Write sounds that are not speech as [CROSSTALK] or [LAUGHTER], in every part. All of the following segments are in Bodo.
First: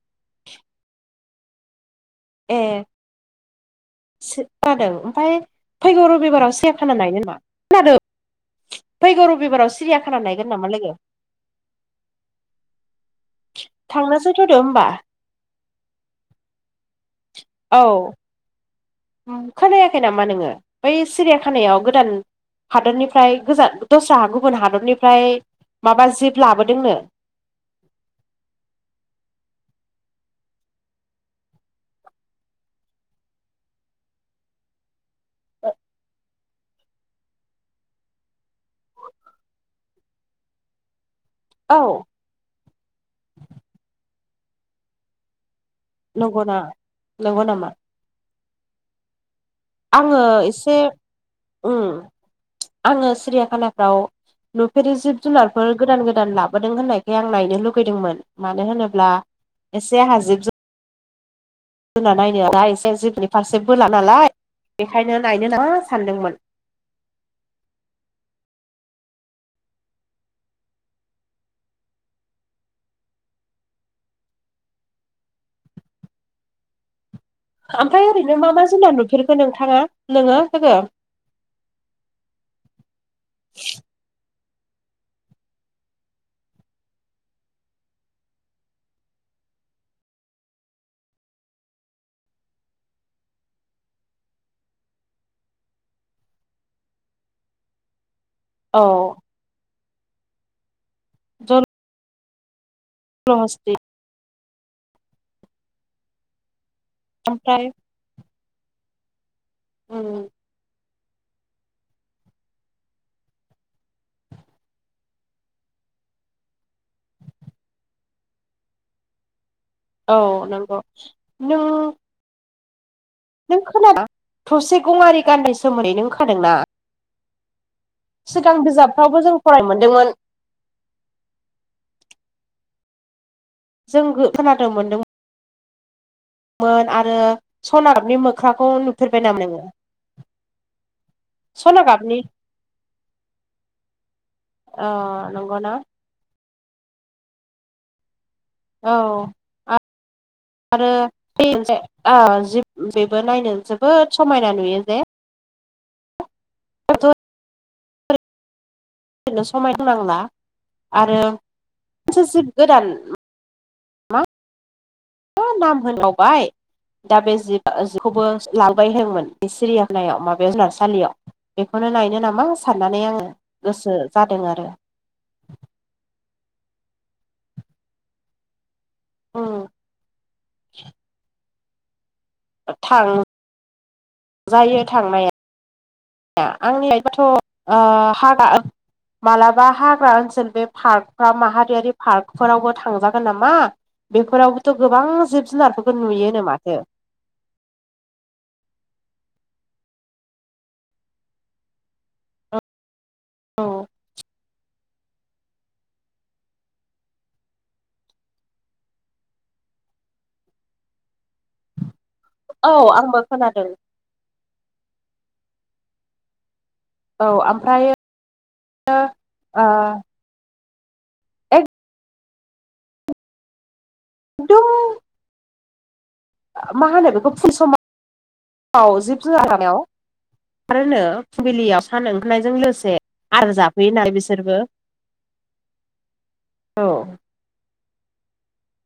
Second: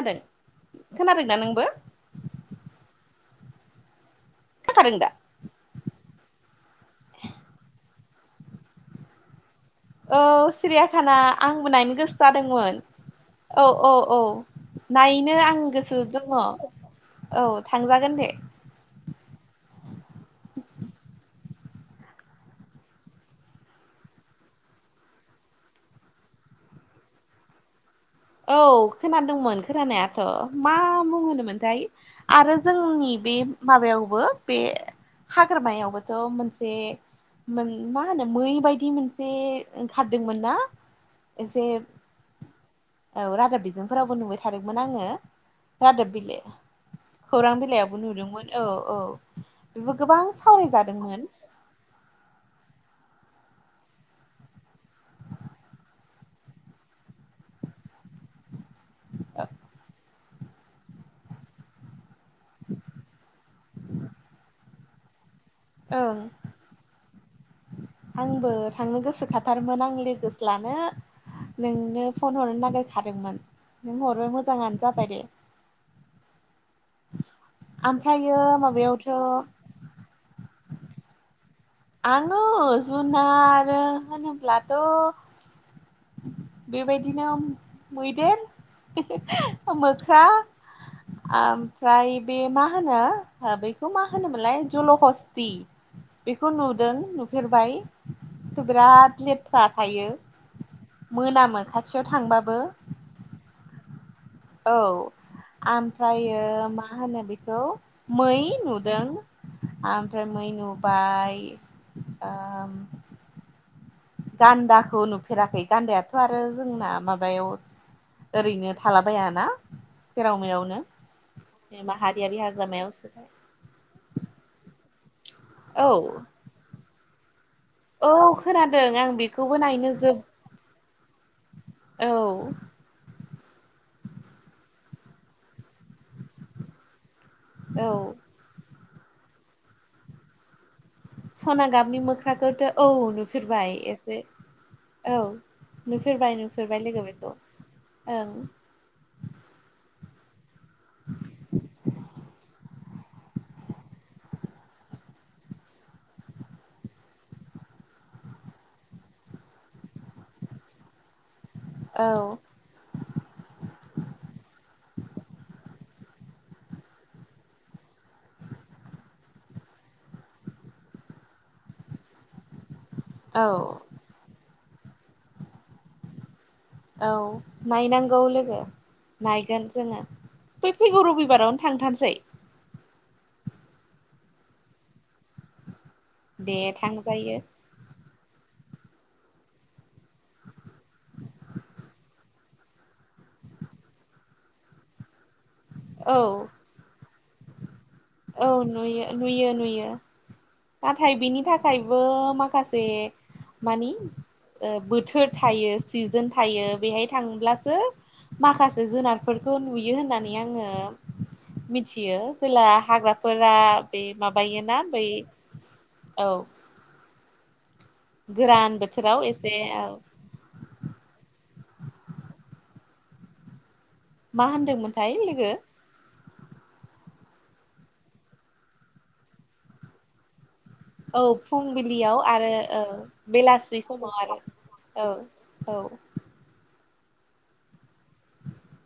खोनादों खोनादोंना नोंबो ए खोनादों खोनाखादों दा ओमफ्राय फैगौ रबिबाराव से खोनादों हनायनो नामा खोनादों फैगौ रबिबाराव औ सिरियाखाना नायगोन नामा लोगो सिरियाखाना आंबो नायनो गोसो जादोंमोन औ-औ-औ थांनोसै थ'दो होमबा नाय नो आं गोसो दङ औ औ थांजागोन दे खोनायाखै नामा नोङो बै सिरिया खानायाव गोदान हादरनिफ्राय गोजान दस्रा गुबुन हादरनिफ्राय माबा जिब लाबोदोंनो औ खोनादोंमोन खोनानायाथ' मा मुं होनो मोनथाय आरो जोंनि बे माबायावबो बे हाग्रामायावबोथ' मोनसे मोन मा होनो मै बायदि मोनसे ओंखारदोंमोन ना एसे औ औ रादाब बिजोंफोरावबो नुबाय थादोंमोन आङो रादाब बिलाइ नंगौना नंगौ खौरां नामा बिलाइयाव नुदोंमोन औ-औ बेबो आङो गोबां सावराय एसे जादोंमोन उम आङो सिरियाखानाफ्राव नुफेरि जिब जुनारफोर गोदान गोदान लाबोदों होननायखाय आं नायनो लुगैदोंमोन मानो होनोब्ला एसे आंहा जिब जु जोंना नायनायालाय एसे जिबनि फारसे बोला नालाय बेखायनो नायनो नामा ओं सानदोंमोन आंबो थांनो गोसोखथारमोन आं लोगोसो लानो नोंनो फन हरनो नागिरखादोंमोन नों हरबाय मोजाङानो जाबाय दे [INAUDIBLE] ओमफ्राय ओरैनो ओमफ्रायो मा मा जुनार माबायावथ' नुफेरखो नोंथाङा नोङो लोगो आङो जुनार होनोब्लाथ' बेबायदिनो मैदेर मोख्रा ओमफ्राय बे मा होनो बेखौ मा होनोमोनलाय जल' हस्ति खौ नुदों नुफेरबाय' औ बिराद लेट थ्रा थायो मोनामो जल खाथियाव थांबाबो [UNINTELLIGIBLE] औ आमफ्रायो मा होनो बेखौ ओमफ्राय मै नुदों ओमफ्राय मै नुबाय गान्दाखौ नुफेराखै गान्दायाथ' आरो जोंना माबायाव ओरैनो थालाबायाना औ सेराव नंगौ नों मेरावनो माहा यारि हाग्रायावसो नों खोनादोंना थसे गंआरि गानदानि औ सोमोनदै नों खोनादों ना औ खोनादों आं बिजाबफ्रावबो जों बेखौबो फरायनो नायनो मोनदोंमोन जोब औ जों खोनादों मोनदों मोन आरो औ सना गाबनि मोख्राखौ नुफेरबाय नामा नोङो सना गाबनि मोख्राखौथ' औ नुफेरबाय एसे अ औ नंगौना नुफेरबाय नुफेरबाय लोगो बेखौ ओं औ आरो बै मोनसे जिब बेबो नायनो जोबोद समायना नुयो जे ओरैनो बिदिनो समाय होनो नांला आरो मोनसे ओं जि गोदान मा नाम होनो बावबाय दा बे जि जिबखौबो लांबाय होनदोंमोन बे सिरियाखानायाव माबायाव जुनारसालियाव बेखौनो नायनो नामा साननानै आङो औ गोसो जादों आरो औ नायनांगौ लोगो नायगोन जोङो फै फैगौ रबिबारावनो थांथारसै थां जायो थांनाया दे आंनि थांजायो लाइफाथ' हाग्रा मालाबा हाग्रा ओनसोल बे पार्काव माहारियारि पार्कफोरावबो थांजागोन नामा बेफोरावबोथ' गोबां जिब जुनारफोरखौ औ नुयोनो माथो औ नुयो नुयो नुयो नाथाय बेनि थाखाय थाखायबो माखासे औ मानि ओ बोथोर थायो सिजोन थायो बेहाय थांब्लासो माखासे जुनारफोरखौ नुयो होननानै आङो मिथियो जेला औ आंबो हाग्राफोरा खोनादों बे माबायोना बै औ औ ओमफ्रायो गोरान बोथोराव एसे एक [UNINTELLIGIBLE] मा एकदम होनदोंमोनथाय लोगो मा होनो बेखौ फु समाव [UNINTELLIGIBLE] जिब जुनार गामायाव [UNINTELLIGIBLE] ओंखारोनो औ फुंबिलियाव सान आरो ओंखारायजों औ लोगोसे आदार बेलासि जाफैयो नालाय समाव आरो बिसोरबो औ औ औ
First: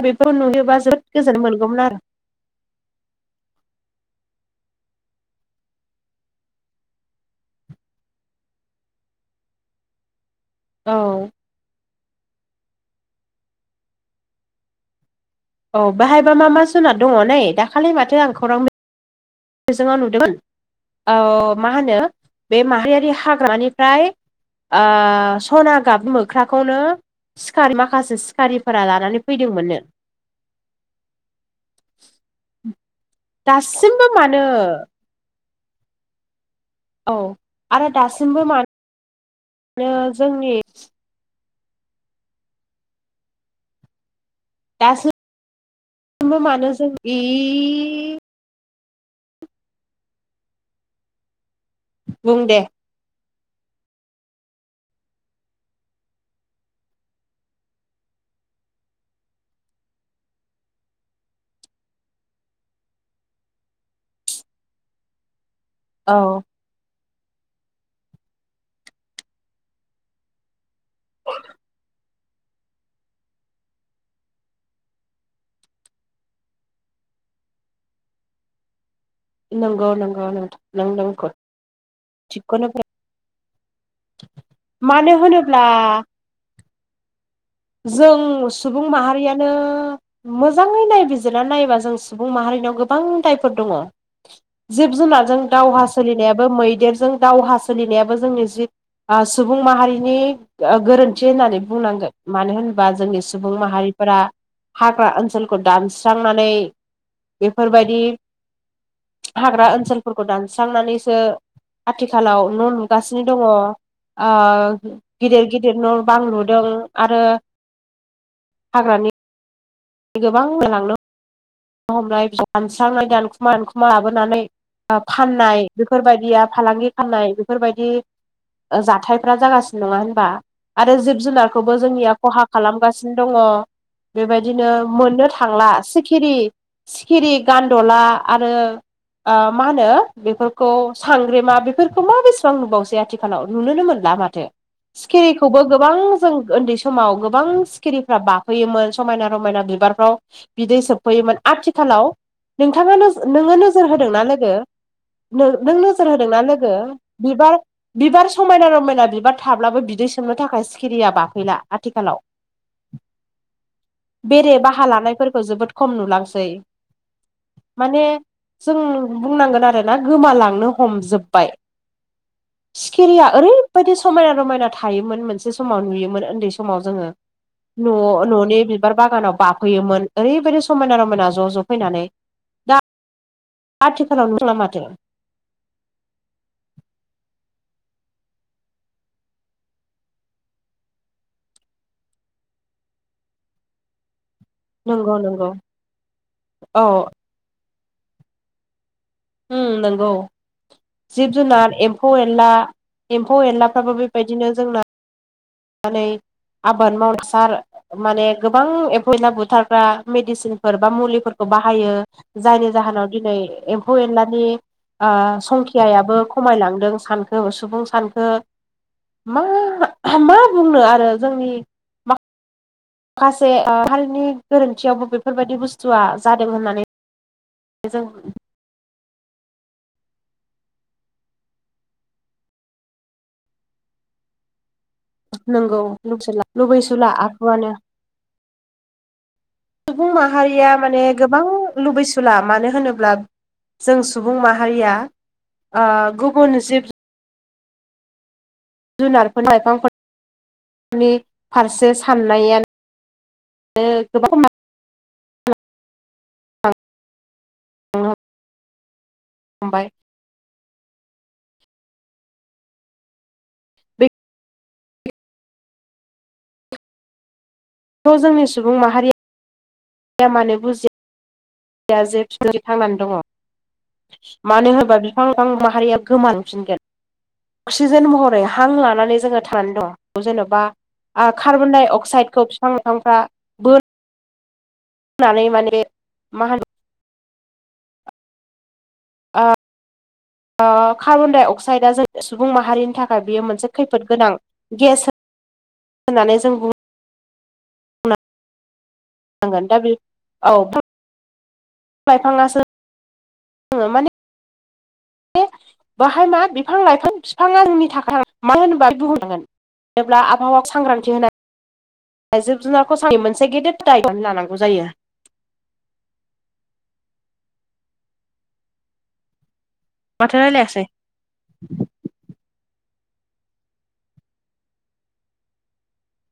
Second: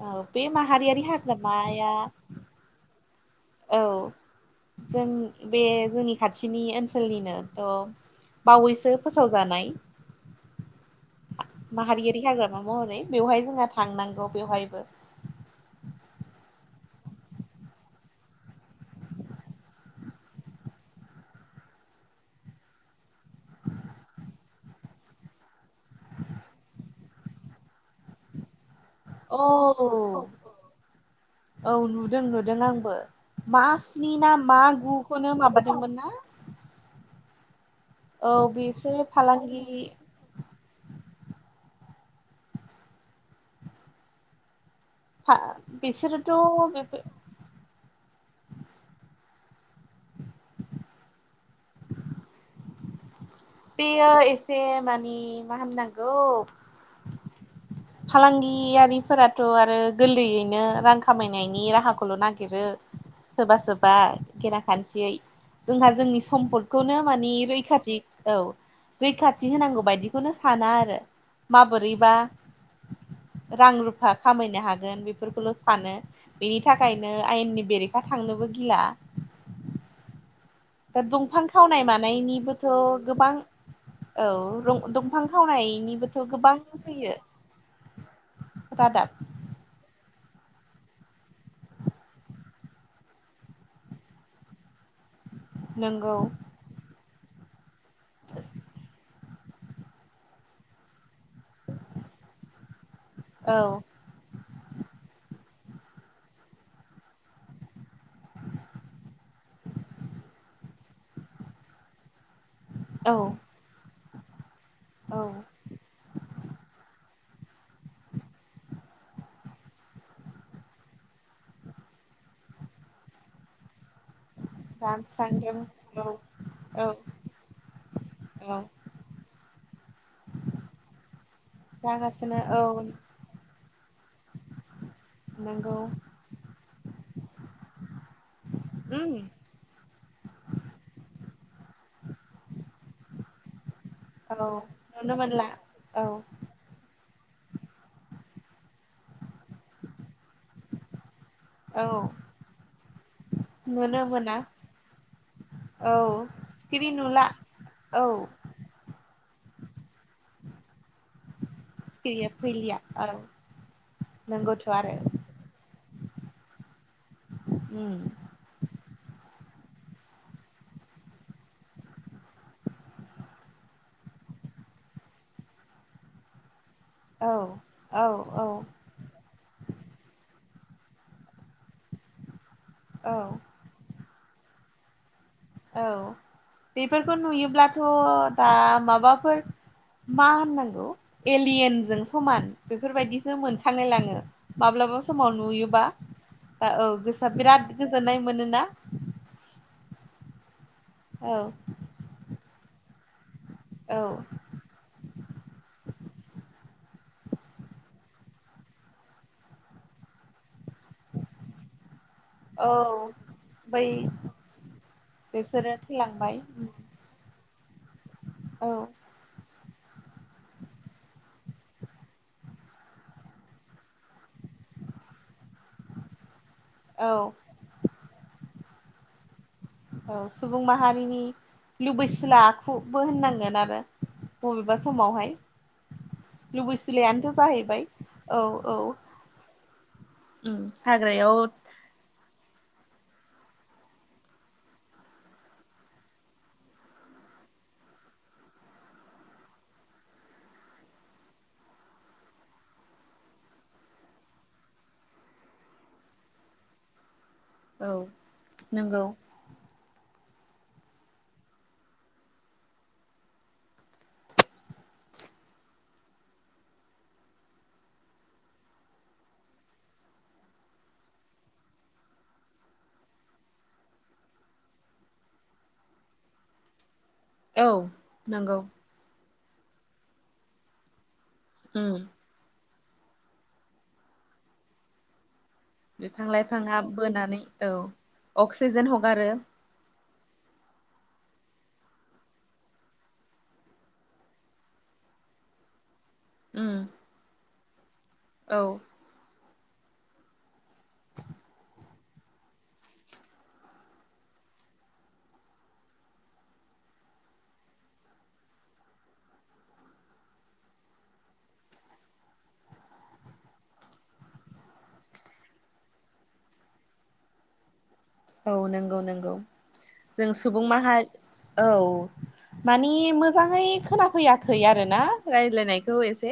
औ बेफोराव बे नुयोबा माहारियारि जोबोद गोजोन मोनगौमोन हाग्रामाया आरो औ जों बे जोंनि खाथिनि ओनसोलनिनोथ' बावैसो फोसावजानाय औ माहारियारि हाग्रामा महरै बेवहाय जोंहा थांनांगौ बेवहायबो औ बाहायबा मा मा जुनार दङ नै दाखालि माथो आं खौरां बि बिजोङाव नुदोंमोन औ मा होनो बे माहारियारि हाग्रामानिफ्राय आ सना गाब मोख्राखौनो सिखारि माखासे सिखारिफोरा लानानै औ फैदोंमोननो औ नुदों नुदों आंबो मा दासिमबो स्नि ना मानो मा गुखौनो माबादोंमोन ना औ आरो औ दासिमबो मानो बिसोरो फालांगि जोंनि दासोमबो [UNINTELLIGIBLE] मानो बिसोरोथ' जोंनि बुं दे बेयो एसे मानि मा होननांगौ फालांगियारिफोराथ' आरो गोरलैयैनो रां खामायनायनि राहाखौल' नागिरो सोबा सोबा गेना खान्थियै जोंहा औ जोंनि सम्पद खौनो मानिे रैखाथि औ रैखाथि होनांगौ बायदिखौनो साना आरो माबोरैबा रां रुफा खामायनो हागोन बेफोरखौल' सानो बेनि थाखायनो आयेननि बेरेखा थांनोबो गिला नोंगौ नोंगौ नोंथां नों नोंखौ दंफां खावनाय मानायनिबोथ' थिगखौनो बुं गोबां औ रं मानो दंफां होनोब्ला खावनायनिबोथ' गोबां फैयो जों सुबुं रादाब माहारिया नो मोजाङै नायबिजिरनानै नायोबा जों सुबुं माहारिनियाव गोबां दायफोर दङ' जिब-जुनारजों दावहा नंगौ सोलिनायाबो मैदेरजों दावहा सोलिनायाबो जोंनि जि आस सुबुं माहारिनि गोरोन्थि होननानै बुंनांगोन मानो होनोबा जोंनि सुबुं औ माहारि फोरा हाग्रा ओनसोलखौ दानस्रांनानै बेफोरबायदि हाग्रा ओनसोलफोरखौ दानस्रांनानैसो आथिखालाव न' औ लुगासिनो दङ' ओ औ गिदेर गिदेर न' बां लुदों आरो हाग्रानि गोबां लांदों हमनाय बि दानस्रांनाय दानखुमा दानखुमा लाबो [UNINTELLIGIBLE] नानै फाननाय रानस्रांदों औ बेफोरबायदिया औ फालांगि फानाय बेफोरबायदि औ ओ जाथायफ्रा जागासिनो नङा होनबा आरो जिब -जुनारखौबो जोंनिया जागासिनो ख'हा औ खालामगासिनो दङ' बेबायदिनो मोननो थांला नंगौ सिखिरि सिखिरि, गान्द'ला आरो ओम ओ मा होनो बेफोरखौ सांग्रेमा बेफोरखौ मा बेसेबां नुबावसै आथिखाल खालाव नुनोनो मोनला माथो औ नुनो मोनला सिखिरिखौबो गोबां औ जों ओन्दै समाव गोबां सिखिरिफ्रा बाफैयोमोन समायना-रमायना बिबारफ्राव बिदै सोबफैयोमोन औ आथिखालाव नोंथाङानो नोङो नोजोर नुनो होदोंना मोना लोगो नो नों औ नोजोर होदोंना लोगो सिखिरि नुला बिबार औ बिबार समायना-रमायना बिबार थाब्लाबो बिदै सोबनो थाखाय सिखिरिया बाफैला आथिखालाव सिखिरिया फैलिया औ बेरे नंगौथ' बाहा आरो लानायफोरखौ जोबोद खम नुलांसै उम माने जों बुंनांगोन आरोना गोमालांनो हमजोबबाय सिखिरिया ओरैबायदि समायना-रमायना थायोमोन मोनसे समाव नुयोमोन ओन्दै सम समाव जोङो औ औ न' औ न'नि बि बिबार बागानाव बाफैयोमोन ओरैबायदि समायना-रमायना ज' ज' फैनानै दा औ आथिखालाव नुनो थांला माथो औ बेफोरखौ नुयोब्लाथ' दा माबाफोर मा होननांगौ एलियेनजों समान बेफोरबायदिसो मोनखांलाय लाङो माब्लाबा नंगौ समाव नंगौ नुयोबा आ औ गोसोआ बिराद गोजोननाय मोनोना ओम नोंगौ औ जिब-जुनार एम्फौ-एनला, एम्फौ-एनला फ्राबो औ बेबायदिनो जोंना [UNINTELLIGIBLE] आबाद माव हासार माने गोबां एमफौ-एनला बुथारग्रा मेडिसिनफोर बा मुलिफोरखौ बाहायो जायनि औ जाहोनाव दिनै बै एम्फौ-एनलानि ओ बिसोरो संखियायाबो थैलांबाय खमायलांदों सानखो सुबुं सानखो औ मा मा बुंनो आरो जोंनि खासे हारिनि गोरोन्थियावबो बेफोरबायदि बुस्थुआ जादों होननानै औ जों औ सुबुं माहारिनि लुबैसुला आखुबो होननांगोन आरो। बबेबा समावहाय नंगौ लुबैसुला लुबैसलायानोथ' आखुआनो जाहैबाय औ औ सुबुं उम माहारिया माने हाग्रायाव गोबां लुबै ला मानो होनोब्ला जों सुबुं माहारिया ओ गुबुन जिब जुनारफोर लाइफांफोरनि फारसे साननायानो गोबां [UNINTELLIGIBLE] औ नंगौ ओमबाय [INAUDIBLE] थ' जोंनि सुबुं माहारिया मानो बुजि दहा जे फिफांजों थांनानै दङ मानो होनोबा बिफां लाफां माहारिया गोमा फिनगोन औ अक्सिजेन महरै नंगौ हां लानानै जोङो थानानै दं जेन'बा कार्बन उम डाइ अक्साइदखौ बिफां लाइफांफ्रा नै माने बिफां मा होनो लाइफाङा बोनानै औ अक्सिजेन हगारो कार्बनडाइ अक्साइदआ ज सुबुं माहारिनि थाखाय बेयो मोनसे खैफोद गोनां गेस होननानै जों उम बुं औ नांगोन दा बे औ [INAUDIBLE] लाइफाङासो माने बे बाहाय मा बिफां लाइफां बिफाङा जोंनि थाखाय मा होनोबा बुंहनांगोन जेब्ला आबहावायाव सांग्रांथि होनाय थ जिब जुनारखौ आंनि मोनसे गेदेर दाय लानांगौ जायो औ नंगौ नंगौ जों माथो सुबुं रायलायासै माहारिनि औ मानि मोजाङै खोनाफैयाखै आरो ना रायज्लायनायखौ एसे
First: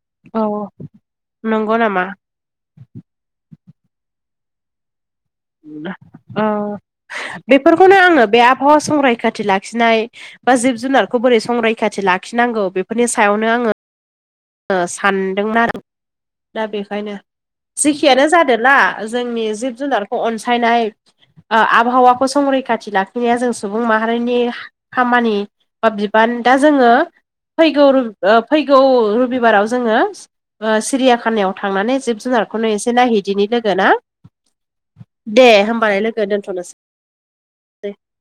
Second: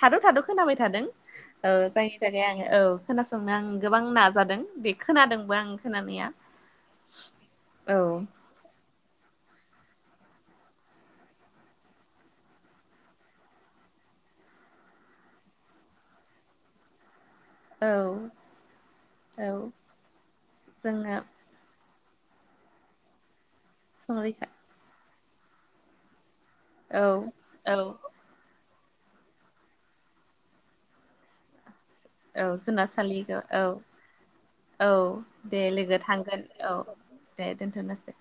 थाद' थाद' खोनाबाय थादों नंगौ नामा जायनि थाखाय आं औ खोनासंनो आं गोबां नाजादों बे खोनादों अ औ बेफोरखौनो आङो बे आबहावा संरैखाथि लाखि लाखिनाय बा जिब जुनारखौ बोरै संरैखाथि लाखिनांगौ बेफोरनि सायावनो आङो सानदोंमोन आरो दा बेखायनो औ जेखियानो जादों ना जोंनि औ जिब जुनारखौ अनसायनाय जोङो आबहावाखौ संरैखाथि लाखिनाया जों सुबुं माहारिनि संरैखा खामानि बा बिबान दा जोङो ओ औ औ फैगौ फैगौ जोङो ओ सिरियाखानायाव थांनानै औ जुनारखौनो एसे जुनारसालिखौ नायहैदिनि औ लोगो ना औ दे लोगो थांगोन औ दे दोनथ'नोसै